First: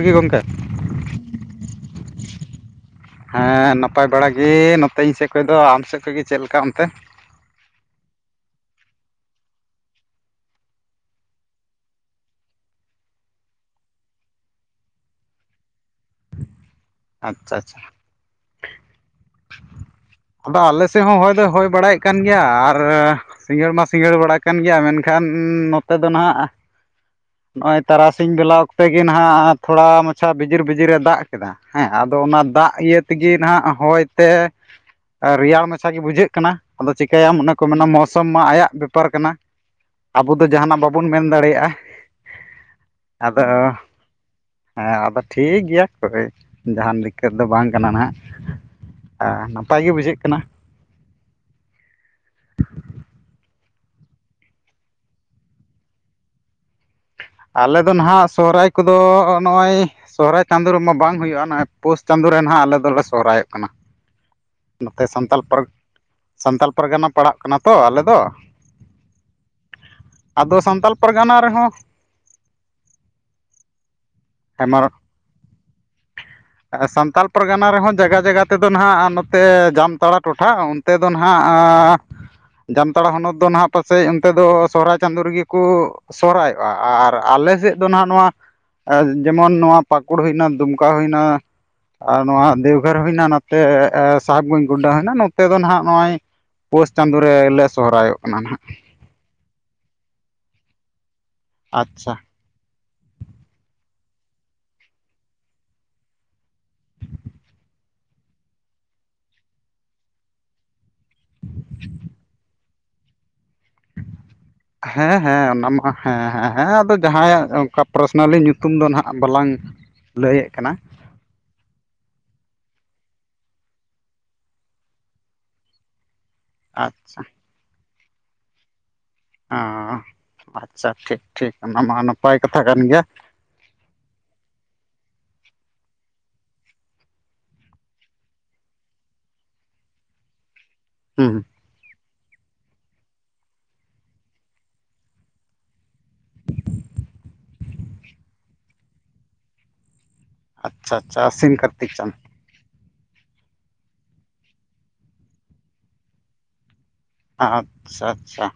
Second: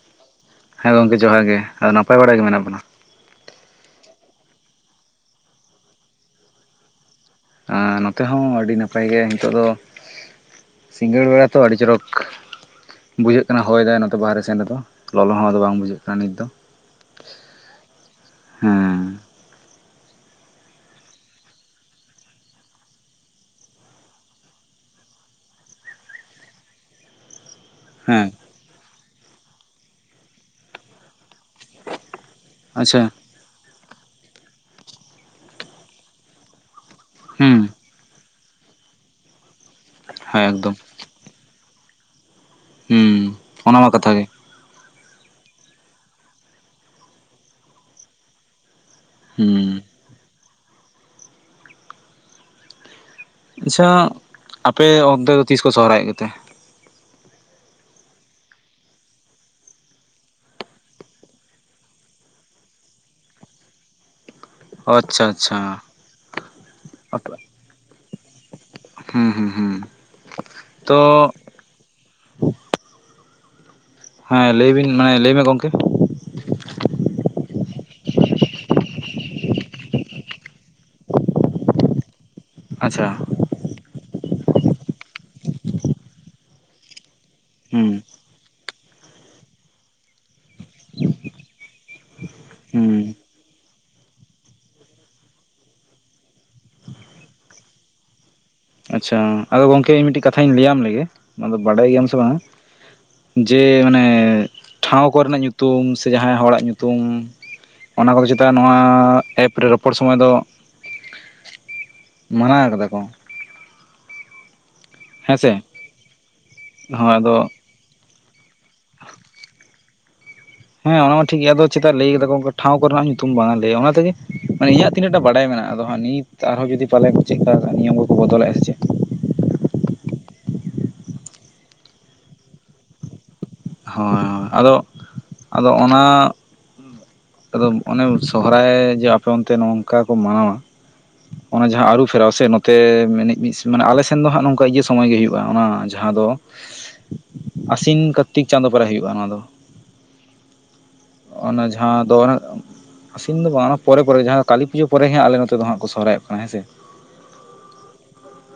ᱜᱮ ᱜᱚᱢᱠᱮ ᱦᱮᱸ ᱜᱚᱢᱠᱮ ᱡᱚᱦᱟᱨ ᱜᱮ ᱟᱫᱚ ᱱᱟᱯᱟᱭ ᱵᱟᱲᱟ ᱜᱮ ᱢᱮᱱᱟᱜ ᱵᱚᱱᱟ ᱦᱮᱸ ᱱᱟᱯᱟᱭ ᱵᱟᱲᱟᱟᱜ ᱜᱮ ᱱᱚᱛᱮ ᱤᱧ ᱥᱮᱫ ᱠᱷᱚᱡ ᱫᱚ ᱟᱢ ᱥᱮᱫ ᱠᱷᱚᱱᱜ ᱜᱮ ᱪᱮᱫ ᱞᱮᱠᱟ ᱚᱱᱛᱮ ᱟᱨ ᱱᱚᱛᱮ ᱦᱚᱸ ᱟᱹᱰᱤ ᱱᱟᱯᱟᱭ ᱜᱮᱭᱟ ᱱᱤᱛᱚᱜ ᱫᱚ ᱥᱤᱸᱜᱟᱹᱲ ᱵᱮᱲᱟ ᱛᱚ ᱟᱹᱰᱤ ᱪᱚᱨᱚᱠ ᱵᱩᱡᱷᱟᱹᱜ ᱠᱟᱱᱟ ᱦᱚᱭ ᱫᱟᱭ ᱱᱚᱛᱮ ᱵᱟᱦᱨᱮ ᱥᱮᱱ ᱨᱮᱫᱚ ᱞᱚᱞᱚ ᱦᱚᱸᱫᱚ ᱵᱟᱝ ᱵᱩᱡᱷᱟᱹᱜ ᱠᱟᱱᱟ ᱱᱤᱛ ᱫᱚ ᱟᱪᱪᱷᱟ ᱟᱪᱪᱷᱟ ᱦᱮᱸ ᱟᱫᱚ ᱟᱞᱮ ᱥᱮᱫ ᱦᱚᱸ ᱦᱚᱭ ᱫᱚᱭ ᱦᱚᱭ ᱵᱟᱲᱟᱭᱮᱫ ᱠᱟᱱ ᱜᱮᱭᱟ ᱟᱨ ᱥᱤᱸᱜᱟᱹᱲ ᱢᱟ ᱥᱤᱸᱜᱟᱹᱲ ᱵᱟᱲᱟ ᱠᱟᱱ ᱜᱮᱭᱟ ᱢᱮᱱᱠᱷᱟᱱ ᱱᱚᱛᱮ ᱫᱚ ᱱᱟᱦᱟᱜ ᱻ ᱱᱚᱜᱼᱚᱭ ᱛᱟᱨᱟᱥᱤᱧ ᱵᱮᱞᱟ ᱚᱠᱛᱮ ᱜᱮ ᱱᱟᱦᱱᱟᱜ ᱛᱷᱚᱲᱟ ᱢᱟᱪᱷᱟ ᱵᱤᱡᱤᱨ ᱵᱤᱡᱤᱨ ᱮ ᱫᱟᱜ ᱠᱮᱫᱟ ᱦᱮᱸ ᱟᱫᱚ ᱚᱱᱟ ᱫᱟᱜ ᱤᱭᱟᱹ ᱟᱪᱪᱷᱟ ᱛᱮᱜᱮ ᱱᱟᱦᱟᱜ ᱦᱚᱭ ᱛᱮ ᱨᱮᱭᱟᱲ ᱢᱟᱪᱷᱟ ᱜᱮ ᱵᱩᱡᱷᱟᱹᱜ ᱠᱟᱱᱟ ᱟᱫᱚ ᱪᱤᱠᱟᱹᱭᱟᱢ ᱚᱱᱮ ᱦᱩᱸ ᱠᱚ ᱢᱮᱱᱟ ᱢᱳᱥᱩᱚᱢ ᱢᱟ ᱟᱭᱟᱜ ᱵᱮᱯᱟᱨ ᱠᱟᱱᱟ ᱟᱵᱚ ᱦᱮᱸ ᱫᱚ ᱮᱠᱫᱚᱢ ᱡᱟᱦᱟᱱᱟᱜ ᱵᱟᱵᱚᱱ ᱢᱮᱱ ᱫᱟᱲᱮᱭᱟᱜᱼᱟ ᱦᱩᱸ ᱟᱫᱚ ᱚᱱᱟ ᱢᱟ ᱠᱟᱛᱷᱟ ᱜᱮ ᱦᱮᱸ ᱟᱫᱚ ᱴᱷᱤᱠ ᱜᱮᱭᱟ ᱠᱚᱠᱚᱭ ᱡᱟᱦᱟᱱ ᱫᱤᱠᱠᱚᱛ ᱫᱚ ᱵᱟᱝ ᱠᱟᱱᱟ ᱦᱟᱜ ᱸ ᱦᱩᱸ ᱱᱟᱯᱟᱭ ᱜᱮ ᱵᱩᱡᱷᱟᱹᱜ ᱠᱟᱱᱟ ᱻ ᱟᱪᱪᱷᱟ ᱟᱯᱮ ᱚᱱᱛᱮ ᱫᱚ ᱛᱤᱥ ᱠᱚ ᱥᱚᱦᱨᱟᱭ ᱚᱜ ᱠᱚᱛᱮ ᱟᱞᱮ ᱫᱚ ᱱᱟᱦᱟᱜ ᱥᱚᱦᱨᱟᱭ ᱠᱚᱫᱚ ᱱᱚᱜᱼᱚᱭ ᱥᱚᱦᱨᱟᱭ ᱪᱟᱸᱫᱳ ᱨᱮᱢᱟ ᱵᱟᱝ ᱦᱩᱭᱩᱜᱼᱟ ᱱᱚᱜᱼᱚᱭ ᱯᱩᱥ ᱪᱟᱸᱫᱳ ᱨᱮ ᱱᱟ ᱟᱞᱮ ᱫᱚᱞᱮ ᱥᱚᱦᱨᱟᱭᱚᱜ ᱠᱟᱱᱟ ᱻ ᱱᱚᱛᱮ ᱥᱟᱱᱛᱟᱲ ᱯᱟᱨᱜᱟᱱᱟ ᱥᱟᱱᱛᱟᱞ ᱯᱟᱨᱜᱟᱱᱟ ᱯᱟᱲᱟᱜ ᱠᱟᱱᱟ ᱛᱚ ᱟᱞᱮ ᱫᱚ ᱦᱩᱸ ᱦᱩᱸ ᱦᱩᱸ ᱟᱫᱚ ᱥᱟᱱᱛᱟᱞ ᱛᱚ ᱯᱟᱨᱜᱟᱱᱟ ᱨᱮᱦᱚᱸ ᱦᱮᱸ ᱞᱟᱹᱭ ᱵᱤᱱ ᱦᱮᱢᱟᱨ ᱞᱟᱹᱭ ᱢᱮ ᱜᱚᱢᱠᱮ ᱥᱟᱱᱛᱟᱲ ᱯᱚᱨᱜᱟᱱᱟ ᱨᱮᱦᱚᱸ ᱡᱟᱜᱟ ᱡᱟᱜᱟ ᱛᱮᱫᱚ ᱱᱟᱦᱟᱜ ᱱᱚᱛᱮ ᱡᱟᱢᱛᱟᱲᱟ ᱴᱚᱴᱷᱟ ᱚᱱᱛᱮ ᱫᱚ ᱱᱟᱦᱟᱜ ᱟᱪᱪᱷᱟ ᱡᱟᱱᱛᱟᱲᱟ ᱦᱚᱱᱚᱛ ᱫᱚ ᱱᱟᱦᱟᱜ ᱯᱟᱥ ᱥᱮ ᱚᱱᱛᱮ ᱫᱚ ᱥᱚᱦᱦᱟᱭ ᱪᱟᱸᱫᱳ ᱨᱮᱜᱮ ᱠᱚ ᱥᱚᱦᱨᱟᱭᱚᱜᱼᱟ ᱟᱨ ᱟᱞᱮ ᱥᱮᱫ ᱫᱚ ᱦᱩᱸ ᱱᱟᱦᱟᱜ ᱱᱚᱣᱟ ᱡᱮᱢᱚᱱ ᱱᱚᱣᱟ ᱯᱟᱠᱩᱲ ᱦᱩᱭᱮᱱᱟ ᱫᱩᱢᱠᱟ ᱦᱩᱭᱱᱟ ᱟᱨ ᱱᱚᱣᱟ ᱫᱮᱣᱜᱷᱚᱨ ᱦᱩᱸ ᱦᱩᱭᱱᱟ ᱱᱚᱛᱮ ᱥᱟᱦᱮᱵᱽᱜᱚᱸᱧᱡᱽ ᱜᱚᱱᱰᱟ ᱦᱩᱭᱱᱟ ᱱᱚᱛᱮ ᱫᱚ ᱱᱟᱸᱜ ᱱᱚᱜᱼᱚᱭ ᱯᱳᱥ ᱪᱟᱸᱫᱳ ᱨᱮᱞᱮ ᱥᱚᱦᱨᱟᱭᱚᱜ ᱠᱟᱱᱟ ᱱᱟᱦᱟᱜ ᱟᱪᱪᱷᱟ ᱟᱫᱚ ᱜᱚᱝᱠᱮ ᱤᱧ ᱢᱤᱫᱴᱤᱡ ᱠᱟᱛᱷᱟᱧ ᱞᱟᱹᱭᱟᱢ ᱞᱮᱜᱮ ᱚᱱᱟ ᱫᱚ ᱵᱟᱰᱟᱭ ᱜᱮᱭᱟᱢ ᱟᱪᱪᱷᱟ ᱥᱮ ᱵᱟᱝ ᱡᱮ ᱢᱟᱱᱮ ᱴᱷᱟᱶ ᱠᱚᱨᱮᱱᱟᱜ ᱧᱩᱛᱩᱢ ᱥᱮ ᱡᱟᱦᱟᱸᱭ ᱦᱚᱲᱟᱜ ᱧᱩᱛᱩᱢ ᱚᱱᱟ ᱠᱚᱫᱚ ᱪᱮᱛᱟ ᱱᱚᱣᱟ ᱮᱯᱨᱮ ᱨᱚᱯᱚᱲ ᱥᱚᱢᱚᱭ ᱫᱚ ᱢᱟᱱᱟᱣ ᱠᱟᱫᱟ ᱠᱚ ᱦᱮᱸ ᱦᱮᱸ ᱦᱮᱸᱥᱮ ᱚᱱᱟ ᱢᱟ ᱦᱮᱸ ᱦᱮᱸ ᱦᱮᱸ ᱟᱫᱚ ᱡᱟᱦᱟᱸᱭᱟᱜ ᱚᱱᱠᱟ ᱯᱟᱨᱥᱚᱱᱟᱞᱤ ᱧᱩᱛᱩᱢ ᱧᱩᱛᱩᱢ ᱫᱚ ᱱᱟᱦᱟᱜ ᱵᱟᱞᱟᱝ ᱞᱟᱹᱭᱮᱫ ᱠᱟᱱᱟ ᱦᱮᱸ ᱚᱱᱟᱢᱟ ᱴᱷᱤᱠ ᱜᱮᱭᱟ ᱟᱫᱚ ᱪᱮᱫᱟᱜ ᱞᱟᱹᱭ ᱠᱮᱫᱟ ᱠᱚ ᱴᱷᱟᱶ ᱠᱚᱨᱮᱱᱟᱜ ᱧᱩᱛᱩᱢ ᱵᱟᱝ ᱞᱟᱹᱭᱟ ᱚᱱᱟ ᱛᱮᱜᱮ ᱢᱟᱱᱮ ᱤᱧᱟᱹᱜ ᱛᱤᱱᱟᱹᱜ ᱴᱟᱜ ᱵᱟᱰᱟᱭ ᱢᱮᱱᱟᱜᱼᱟ ᱟᱫᱚ ᱦᱟᱸᱜ ᱱᱤᱛ ᱟᱨᱦᱚᱸ ᱡᱩᱫᱤ ᱯᱟᱞᱮ ᱟᱪᱪᱷᱟ ᱠᱚ ᱪᱮᱫᱮ ᱱᱤᱭᱚᱢ ᱠᱚᱠᱚ ᱵᱚᱫᱚᱞᱮᱫᱼᱟ ᱥᱮ ᱪᱮᱫ ᱟ ᱟᱪᱪᱷᱟ ᱴᱷᱤᱠ ᱴᱷᱤᱠ ᱚᱱᱟ ᱢᱟ ᱱᱟᱯᱟᱭ ᱠᱟᱛᱷᱟ ᱠᱟᱱ ᱜᱮᱭᱟ ᱦᱳᱭ ᱦᱳᱭ ᱟᱫᱚ ᱟᱫᱚ ᱚᱱᱟ ᱟᱫᱚ ᱚᱱᱮ ᱥᱚᱦᱨᱟᱭ ᱡᱮ ᱟᱯᱮ ᱚᱱᱛᱮ ᱱᱚᱝᱠᱟ ᱠᱚ ᱢᱟᱱᱟᱣᱟ ᱦᱩᱸ ᱚᱱᱟ ᱡᱟᱦᱟᱸ ᱟᱹᱨᱩᱵ ᱯᱷᱮᱨᱟᱣ ᱥᱮ ᱱᱚᱛᱮ ᱢᱮᱱᱮᱡ ᱢᱤᱫ ᱢᱟᱱᱮ ᱟᱞᱮ ᱥᱮᱱ ᱫᱚ ᱦᱟᱸᱜ ᱱᱚᱝᱠᱟ ᱤᱭᱟᱹ ᱥᱚᱢᱚᱭ ᱜᱮ ᱦᱩᱭᱩᱜᱼᱟ ᱚᱱᱟ ᱡᱟᱦᱟᱸ ᱫᱚ ᱟᱥᱤᱱ ᱠᱟᱨᱛᱤᱠ ᱪᱟᱸᱫᱳ ᱯᱚᱨᱮ ᱦᱳᱭᱳᱼᱟ ᱚᱱᱟ ᱫᱚ ᱟᱪᱪᱷᱟ ᱟᱪᱪᱷᱟ ᱟᱥᱤᱱ ᱚᱱᱟ ᱠᱟᱨᱛᱤᱠ ᱡᱟᱦᱟᱸ ᱪᱟᱸᱫ ᱫᱚ ᱟᱥᱤᱱ ᱫᱚ ᱵᱟᱝ ᱯᱚᱨᱮ ᱯᱚᱨᱮ ᱡᱟᱦᱟᱸ ᱫᱚ ᱠᱟᱹᱞᱤ ᱯᱩᱡᱟᱹ ᱯᱚᱨᱮ ᱦᱟᱸᱜ ᱠᱚ ᱥᱚᱨᱦᱟᱭᱚᱜ ᱠᱟᱱᱟ ᱦᱮᱸ ᱥᱮ ᱟᱪᱪᱷᱟ ᱟᱪᱪᱷᱟ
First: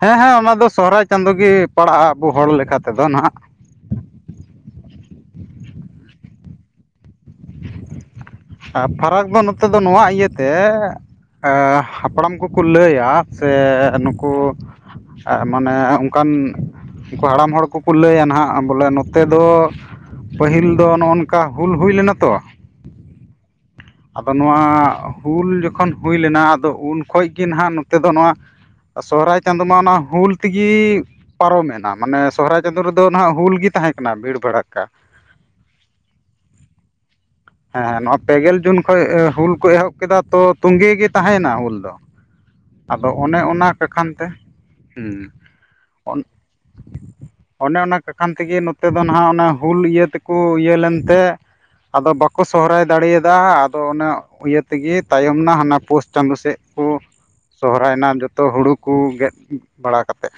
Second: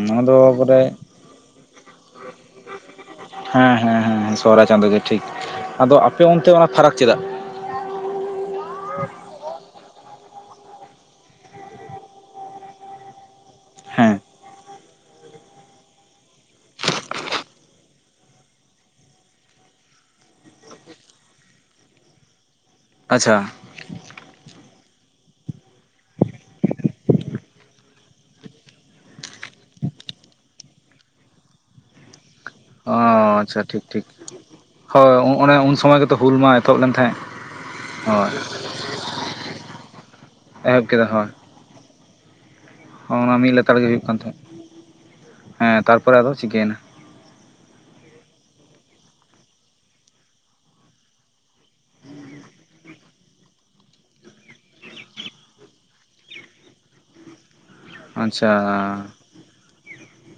ᱦᱮᱸ ᱦᱮᱸ ᱚᱱᱟ ᱫᱚ ᱥᱚᱦᱨᱟᱭ ᱪᱟᱸᱫᱳ ᱜᱮ ᱯᱟᱲᱟᱜᱼᱟ ᱟᱵᱚ ᱦᱚᱲ ᱞᱮᱠᱟ ᱛᱮᱫᱚ ᱦᱟᱸᱜ ᱥᱚᱦᱚᱨᱟᱭ ᱪᱟᱸᱫᱳ ᱜᱮ ᱴᱷᱤᱠ ᱟᱫᱚ ᱟᱯᱮ ᱚᱱᱛᱮ ᱚᱱᱟ ᱯᱷᱟᱨᱟᱠ ᱪᱮᱫᱟᱜ ᱟᱨ ᱯᱷᱟᱨᱟᱠ ᱫᱚ ᱱᱚᱛᱮ ᱫᱚ ᱱᱚᱣᱟ ᱤᱭᱟᱹᱛᱮ ᱛᱮ ᱦᱟᱯᱲᱟᱢ ᱠᱚᱠᱚ ᱞᱟᱹᱭᱟ ᱥᱮ ᱦᱮᱸ ᱱᱩᱠᱩ ᱢᱟᱱᱮ ᱚᱱᱠᱟᱱ ᱩᱱᱠᱩ ᱦᱟᱲᱟᱢ ᱦᱚᱲ ᱠᱚᱠᱚ ᱞᱟᱹᱭᱟ ᱦᱟᱸᱜ ᱵᱚᱞᱮ ᱱᱚᱛᱮ ᱫᱚ ᱯᱟᱹᱦᱤᱞ ᱫᱚ ᱱᱚᱜᱼ ᱱᱚᱝᱠᱟ ᱦᱩᱞ ᱦᱩᱭ ᱞᱮᱱᱟ ᱛᱚ ᱟᱪᱪᱷᱟ ᱟᱫᱚ ᱱᱚᱣᱟ ᱦᱩᱞ ᱡᱚᱠᱷᱚᱱ ᱦᱩᱭ ᱞᱮᱱᱟ ᱟᱫᱚ ᱩᱱ ᱠᱷᱚᱱ ᱜᱮ ᱱᱟᱦᱟᱸᱜ ᱱᱚᱛᱮ ᱫᱚ ᱱᱚᱣᱟ ᱥᱚᱦᱚᱨᱟᱭ ᱪᱟᱸᱫᱳ ᱢᱟ ᱚᱱᱟ ᱦᱩᱞ ᱛᱮᱜᱮ ᱯᱟᱨᱚᱢᱮᱱᱟ ᱢᱟᱱᱮ ᱥᱚᱨᱦᱟᱭ ᱪᱟᱸᱫ ᱚ ᱨᱮᱫᱚ ᱱᱟᱜ ᱦᱩᱞ ᱟᱪᱪᱷᱟ ᱜᱮ ᱴᱷᱤᱠ ᱴᱷᱤᱠ ᱛᱟᱦᱮᱸᱠᱟᱱᱟ ᱵᱷᱤᱲᱵᱲᱟᱠᱟ ᱦᱳᱭ ᱚᱱᱮ ᱩᱱ ᱥᱚᱢᱚᱭ ᱜᱮᱛᱚ ᱦᱩᱞ ᱢᱟ ᱮᱛᱚᱦᱚᱵ ᱞᱮᱱ ᱛᱟᱦᱮᱸᱫ ᱦᱮᱸ ᱱᱚᱣᱟ ᱦᱳᱭ ᱯᱮᱜᱮᱞ ᱡᱩᱱ ᱠᱷᱚᱱ ᱦᱩᱞ ᱠᱚ ᱮᱦᱚᱵ ᱠᱮᱫᱟ ᱛᱚ ᱮᱦᱚᱵ ᱛᱚᱛᱮ ᱠᱮᱫᱟ ᱜᱮ ᱦᱳᱭ ᱛᱟᱦᱮᱭᱮᱱᱟ ᱦᱩᱞ ᱫᱚ ᱟᱫᱚ ᱚᱱᱮ ᱢᱤᱫ ᱚᱱᱟ ᱞᱮᱛᱟᱲ ᱜᱮ ᱦᱩᱭᱩᱜ ᱵᱟᱠᱷᱟᱱ ᱠᱟᱱ ᱛᱮ ᱛᱟᱦᱮᱸᱫ ᱦᱩᱸ ᱦᱮᱸ ᱛᱟᱨᱯᱚᱨᱮ ᱚᱱ ᱟᱫᱚ ᱪᱤᱠᱟᱹᱭᱮᱱᱟ ᱚᱱᱮ ᱚᱱᱟ ᱠᱟᱠᱷᱟᱱ ᱛᱮᱜᱮ ᱱᱚᱛᱮ ᱫᱚ ᱦᱟᱜ ᱚᱱᱮ ᱦᱩᱞ ᱤᱭᱟᱹ ᱛᱮᱠᱚ ᱤᱭᱟᱹ ᱞᱮᱱᱛᱮ ᱟᱫᱚ ᱵᱟᱠ ᱥᱚᱦᱨᱟᱭ ᱫᱟᱲᱮᱭᱟᱫᱟ ᱟᱫᱚ ᱚᱱᱟ ᱤᱭᱟᱹ ᱛᱮᱜᱮ ᱛᱟᱭᱚᱢ ᱢᱟ ᱦᱟᱱᱟ ᱯᱳᱥ ᱪᱟᱸᱫᱳ ᱥᱮᱫ ᱠᱚ ᱥᱚᱦᱨᱟᱭᱱᱟ ᱡᱚᱛᱚ ᱟᱪᱪᱷᱟ ᱦᱩᱲᱩ ᱠᱚ ᱜᱮᱫ ᱵᱟᱲᱟ ᱠᱟᱛᱮᱛ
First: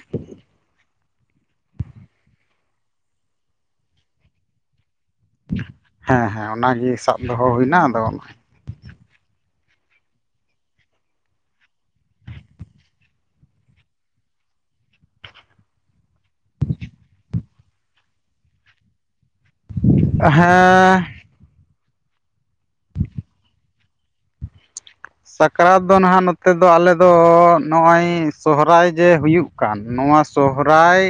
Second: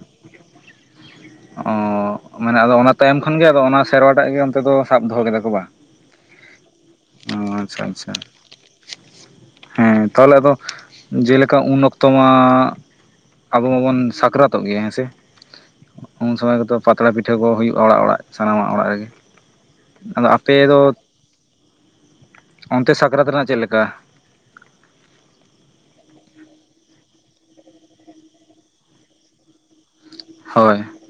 ᱚ ᱢᱟᱱᱮ ᱟᱫᱚ ᱚᱱᱟ ᱛᱟᱭᱚᱢ ᱠᱷᱚᱱᱜᱮ ᱟᱫᱚ ᱚᱱᱟ ᱥᱮᱨᱣᱟᱴᱟᱜ ᱜᱮ ᱚᱱᱛᱮ ᱫᱚ ᱥᱟᱵ ᱫᱚᱦᱚ ᱠᱮᱫᱟ ᱠᱚ ᱵᱟᱝ ᱦᱮᱸ ᱦᱮᱸ ᱚᱱᱟᱜᱮ ᱥᱟᱵ ᱚ ᱫᱚᱦᱚ ᱦᱩᱭᱱᱟ ᱟᱪᱪᱷᱟ ᱟᱫᱚ ᱟᱪᱪᱷᱟ ᱦᱮᱸ ᱛᱟᱦᱞᱮ ᱟᱫᱚ ᱡᱮᱞᱮᱠᱟ ᱩᱱ ᱚᱠᱛᱚ ᱢᱟ ᱟᱵᱚ ᱢᱟᱵᱚᱱ ᱥᱟᱠᱨᱟᱛᱚᱜ ᱜᱮᱭᱟ ᱦᱮᱸᱥᱮ ᱩᱱ ᱥᱚᱢᱚᱭ ᱠᱚᱫᱚ ᱯᱟᱛᱲᱟ ᱯᱤᱴᱷᱟᱹ ᱠᱚ ᱦᱩᱭᱩᱜᱼᱟ ᱚᱲᱟᱜ ᱚᱲᱟᱜ ᱥᱟᱱᱟᱢᱟᱜ ᱚᱲᱟᱜ ᱨᱮᱜᱮ ᱟᱫᱚ ᱟᱯᱮ ᱫᱚ ᱦᱮᱸ ᱚᱱᱛᱮ ᱥᱟᱠᱨᱟᱛ ᱨᱮᱱᱟᱜ ᱪᱮᱫ ᱞᱮᱠᱟ ᱥᱟᱠᱨᱟᱛ ᱫᱚ ᱱᱟᱦᱟᱜ ᱱᱚᱛᱮ ᱫᱚ ᱟᱞᱮ ᱫᱚ ᱱᱚᱜᱼᱚᱭ ᱥᱚᱦᱨᱟᱭ ᱡᱮ ᱦᱩᱭᱩᱜ ᱠᱟᱱ ᱱᱚᱣᱟ ᱥᱚᱦᱨᱚᱟᱭ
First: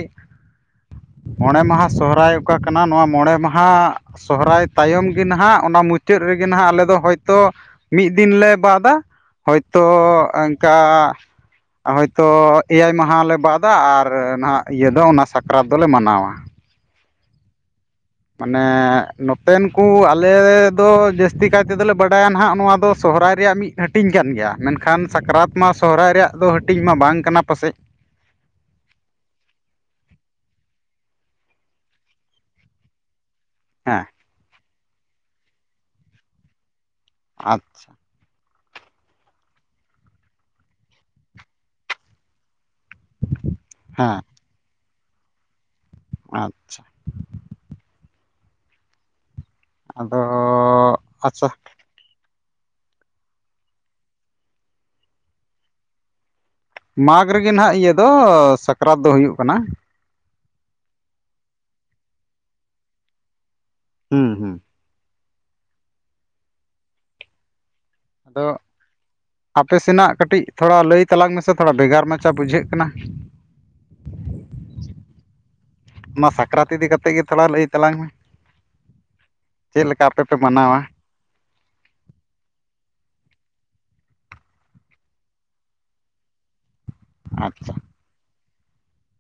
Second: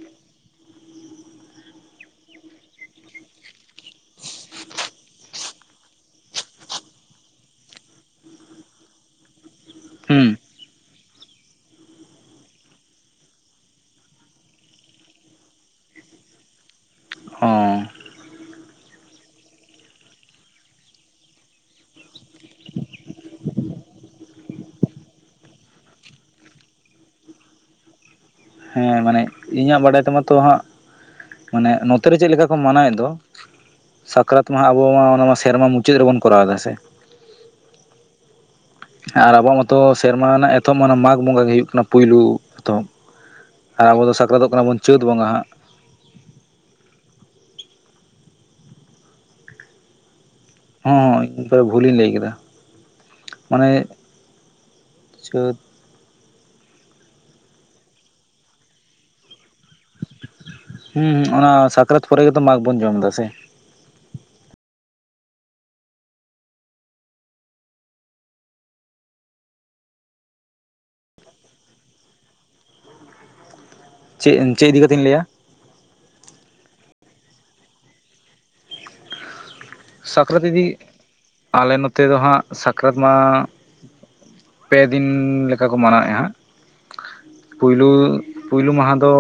ᱦᱮᱸ [inaudible] ᱢᱚᱬᱮ ᱢᱟᱦᱟ ᱥᱚᱦᱨᱟᱭ ᱚᱠᱟ ᱠᱟᱱᱟ ᱱᱚᱣᱟ ᱢᱚᱬᱮ ᱢᱟᱦᱟ ᱥᱚᱦᱨᱟᱭ ᱛᱟᱭᱚᱢ ᱜᱮ ᱱᱟᱦᱟᱜ ᱚᱱᱟ ᱢᱩᱪᱟᱹᱫ ᱨᱮᱜᱮ ᱱᱟᱦᱟᱜ ᱟᱞᱮᱚ ᱦᱚᱭᱛᱳ ᱢᱤᱫ ᱫᱤᱱ ᱞᱮᱮ ᱵᱟᱫ ᱦᱚᱭᱛᱳ ᱦᱩᱸ ᱚᱱᱠᱟ [unintelligible] ᱦᱳᱭᱛᱳ ᱮᱭᱟᱭ ᱢᱟᱦᱟᱞᱟᱞᱮ ᱵᱟᱫ ᱟᱨ ᱱᱟᱦᱟᱜ ᱤᱭᱟᱹ ᱫᱚ ᱚᱱᱟ ᱥᱟᱠᱨᱟᱛ ᱫᱚᱞᱮ ᱢᱟᱱᱟᱣᱟ ᱚ ᱢᱟᱱᱮ ᱱᱚᱛᱮᱱ ᱠᱚ ᱟᱞᱮ ᱫᱚ ᱡᱟᱹᱥᱛᱤ ᱠᱟᱭ ᱛᱮᱫᱚᱞᱮ ᱵᱟᱰᱟᱭᱟ ᱢᱟᱱᱮ ᱱᱚᱛᱮᱱ ᱠᱚ ᱚᱞᱮ ᱫᱚ ᱡᱟᱥᱛᱤ ᱠᱟᱭ ᱛᱮ ᱵᱟᱰᱟᱭᱟ ᱱᱚᱣᱟ ᱫᱚ ᱥᱚᱦᱚᱨᱟᱭ ᱨᱮᱭᱟᱜ ᱢᱤᱫ ᱦᱟᱹᱴᱤᱧ ᱠᱟᱱ ᱥᱟᱦᱨᱟᱭ ᱨᱮᱭᱟᱜ ᱢᱤᱫ ᱦᱟᱴᱤᱝ ᱜᱮᱭᱟ ᱢᱮᱱᱠᱷᱟᱱ ᱥᱟᱠᱨᱟᱛ ᱢᱟ ᱥᱚᱦᱨᱟᱭ ᱨᱮᱭᱟᱜ ᱫᱚ ᱦᱟᱹᱴᱤᱧ ᱢᱟ ᱵᱟᱝ ᱠᱟᱱᱟ ᱯᱟᱥᱮᱫ [inaudible] ᱢᱟᱱᱮ ᱤᱧᱟᱹᱜ ᱵᱟᱰᱟᱭ ᱛᱮᱢᱟ ᱛᱚ ᱦᱟᱸᱜ ᱢᱟᱱᱮ ᱱᱚᱛᱮ ᱨᱮ ᱪᱮᱫᱞᱮᱠᱟ ᱠᱚ ᱢᱟᱱᱟᱣᱮᱫ ᱫᱚ ᱦᱮᱸ ᱥᱟᱠᱨᱟᱛ ᱢᱟᱦᱟ ᱟᱵᱚ ᱢᱟ ᱚᱱᱟ ᱥᱮᱨᱢᱟ ᱢᱩᱪᱟᱹᱫ ᱨᱮᱵᱚᱱ ᱠᱚᱨᱟᱣ ᱮᱫᱟ ᱥᱮ ᱟᱪᱪᱷᱟ ᱟᱨ ᱟᱵᱚᱣᱟᱜ ᱢᱟᱚᱛᱚ ᱥᱮᱨᱢᱟ ᱨᱮᱱᱟᱜ ᱮᱛᱚᱦᱚᱵ ᱢᱟ ᱢᱟᱜᱽ ᱵᱚᱸᱜᱟ ᱜᱮ ᱦᱩᱭᱩᱜᱜ ᱠᱟᱱᱟ ᱯᱩᱭᱭᱞᱩ ᱮᱛᱚᱦᱚᱵ ᱟᱨ ᱟᱵᱚ ᱫᱚ ᱦᱮᱸ ᱥᱟᱠᱨᱟᱛᱚᱜ ᱠᱟᱱᱟ ᱵᱚᱱ ᱪᱟᱹᱛ ᱵᱚᱸᱜᱟ ᱦᱟᱸᱜ ᱟᱪᱪᱷᱟ ᱟᱫᱚ ᱟᱪᱪᱷᱟ ᱦᱮ ᱵᱷᱩᱞᱤᱧ ᱞᱟᱹᱭ ᱠᱮᱫᱟ ᱢᱚᱱᱮ ᱪᱟᱹᱛ ᱢᱟᱜᱽ ᱨᱮᱜᱮ ᱱᱟᱦᱟᱜ ᱤᱭᱟᱹ ᱫᱚ ᱥᱟᱠᱨᱟᱛ ᱫᱚ ᱦᱩᱭᱩᱜ ᱠᱟᱱᱟ᱾ ᱦᱮᱸ ᱚᱱᱟ ᱥᱟᱠᱨᱟᱛ ᱯᱚᱨᱮ ᱜᱮᱛᱚ ᱢᱟᱜᱷ ᱵᱚᱱ ᱡᱚᱢ ᱫᱟᱥᱮ ᱦᱩ ᱦᱩ ᱟᱫᱚ ᱟᱯᱮ ᱥᱮᱱᱟᱜ ᱠᱟᱹᱴᱤᱡ ᱛᱷᱚᱲᱟ ᱞᱟᱹᱭ ᱛᱟᱞᱟᱝ ᱢᱮᱥᱮ ᱛᱷᱚᱲᱟ ᱵᱷᱮᱜᱟᱨ ᱢᱟᱪᱷᱟ ᱵᱩᱡᱷᱟᱹᱜ ᱠᱟᱱᱟ ᱪᱮᱫ ᱪᱮᱫ ᱤᱫᱤ ᱠᱟᱛᱮᱧ ᱞᱟᱹᱭᱟ ᱚᱱᱟ ᱥᱟᱠᱨᱟᱛ ᱤᱫᱤ ᱠᱟᱛᱮᱫ ᱜᱮ ᱛᱷᱚᱲᱟ ᱞᱟᱹᱭ ᱛᱟᱞᱟᱝ ᱢᱮ ᱪᱮᱫ ᱞᱮᱠᱟ ᱟᱯᱮ ᱯᱮ ᱥᱟᱠᱨᱟᱛ ᱤᱫᱤ ᱢᱟᱱᱟᱣᱟ ᱟᱞᱮ ᱱᱚᱛᱮ ᱫᱚ ᱦᱟᱸᱜ ᱥᱟᱠᱨᱟᱛ ᱢᱟ ᱯᱮ ᱫᱤᱱ ᱞᱮᱠᱟ ᱠᱚ ᱢᱟᱱᱟᱣᱮᱫᱼᱟ ᱦᱟᱸᱜ ᱟᱪᱪᱷᱟ ᱯᱳᱭᱞᱳ ᱯᱳᱭᱞᱳ ᱢᱟᱦᱟ ᱫᱚ